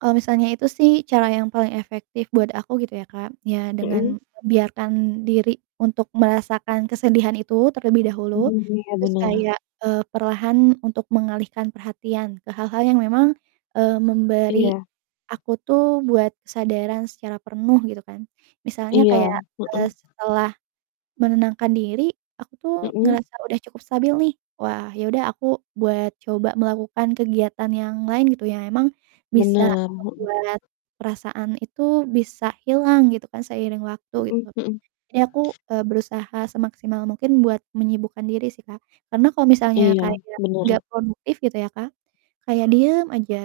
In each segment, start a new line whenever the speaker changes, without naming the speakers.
Kalau misalnya itu sih cara yang paling efektif buat aku gitu ya Kak, ya
Mhm.
dengan biarkan diri untuk merasakan kesedihan itu terlebih dahulu,
Mhm, iya,
terus
bener.
kayak, eee, perlahan untuk mengalihkan perhatian ke hal-hal yang memang, eee, memberi
Iya.
aku tuh buat kesadaran secara penuh, gitu kan. Misalnya
Iya,
kayak,
heeh.
eee, setelah menenangkan diri, aku tuh
Heeh.
ngerasa udah cukup stabil nih, wah ya udah aku buat coba melakukan kegiatan yang lain gitu, yang emang bisa
Bener, heeh.
ngebuat perasaan itu bisa hilang gitu kan, seiring waktu
Heeh
gitu.
heeh.
Jadi aku, eee, berusaha semaksimal mungkin buat menyibukkan diri sih Kak, karena kalau misalnya
Iya,
kayak
bener.
gak produktif, gitu ya Kak, kayak diem aja,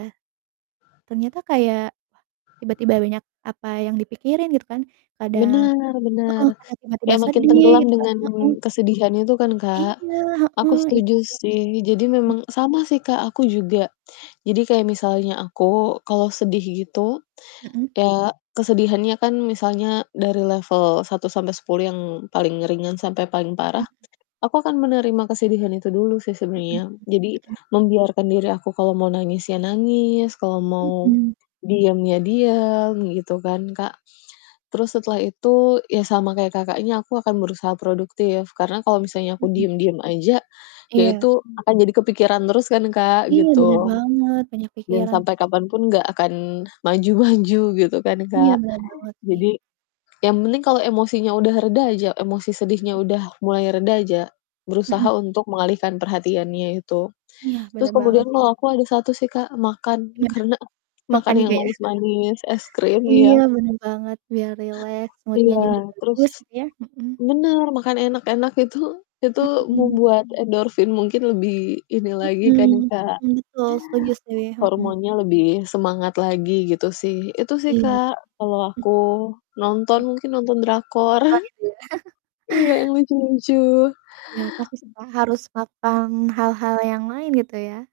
ternyata kayak wah tiba-tiba banyak, apa yang dipikirin gitu kan, kadang
Bener bener.
heeh, kadang tiba-tiba
Kayak makin
sedih,
tenggelam
gitu kan,
dengan
heeh.
kesedihannya itu kan, Kak.
Iya,
Aku
heeh, itu
setuju
sih,
sih. Jadi,
mhm.
memang sama sih Kak, aku juga, jadi kayak misalnya aku kalau sedih gitu,
Mhm.
ya kesedihannya kan misalnya dari level 1-10 yang paling ringan sampai paling
Mhm
parah.
mhm.
Aku akan menerima kesedihan itu dulu sih
Mhm mhm,
sebenernya, jadi
mhm.
membiarkan diri aku kalau mau nangis ya nangis, kalau mau
Mhm.
diem ya diem, gitu kan, Kak. Terus setelah itu ya sama kayak Kakaknya, aku akan berusaha produktif karena kalau misalnya aku
Mhm.
diem-diem aja, ya
Iya.
itu akan jadi kepikiran terus kan Kak,
Iya, bener
gitu.
banget, banyak
Dan
pikiran
sampai
pasti itu.
kapanpun nggak akan maju-maju, gitu kan,
Iya,
Kak.
bener banget sih.
Jadi, yang penting kalau emosinya udah reda aja, emosi sedihnya
Mhm.
udah mulai reda aja, berusaha
Mhm.
untuk mengalihkan perhatiannya itu.
Iya,
Terus
bener banget
kemudian
sih, Kak.
mah aku ada 1 sih Kak, makan
Gimana?
karena
Makan
makan yang
juga ya.
manis-manis, es krim,
Iya,
iya.
bener banget, biar rileks, mood-nya
Iya,
juga
terus
bagus gitu ya, mhm.
bener, makan enak-enak itu, itu
Mhm.
membuat endorfin mungkin lebih ini lagi kan,
Mhm
Kak.
mhm, betul. Setuju, sih. Mhm.
Hormonnya lebih semangat lagi, gitu sih. Itu sih
Iya,
Kak, kalo
heeh.
aku, nonton mungkin nonton drakor.
Nonton gitu ya?
Iya, yang lucu lucu.
Iya, pasti sih Kak, harus patang hal-hal yang lain, gitu ya?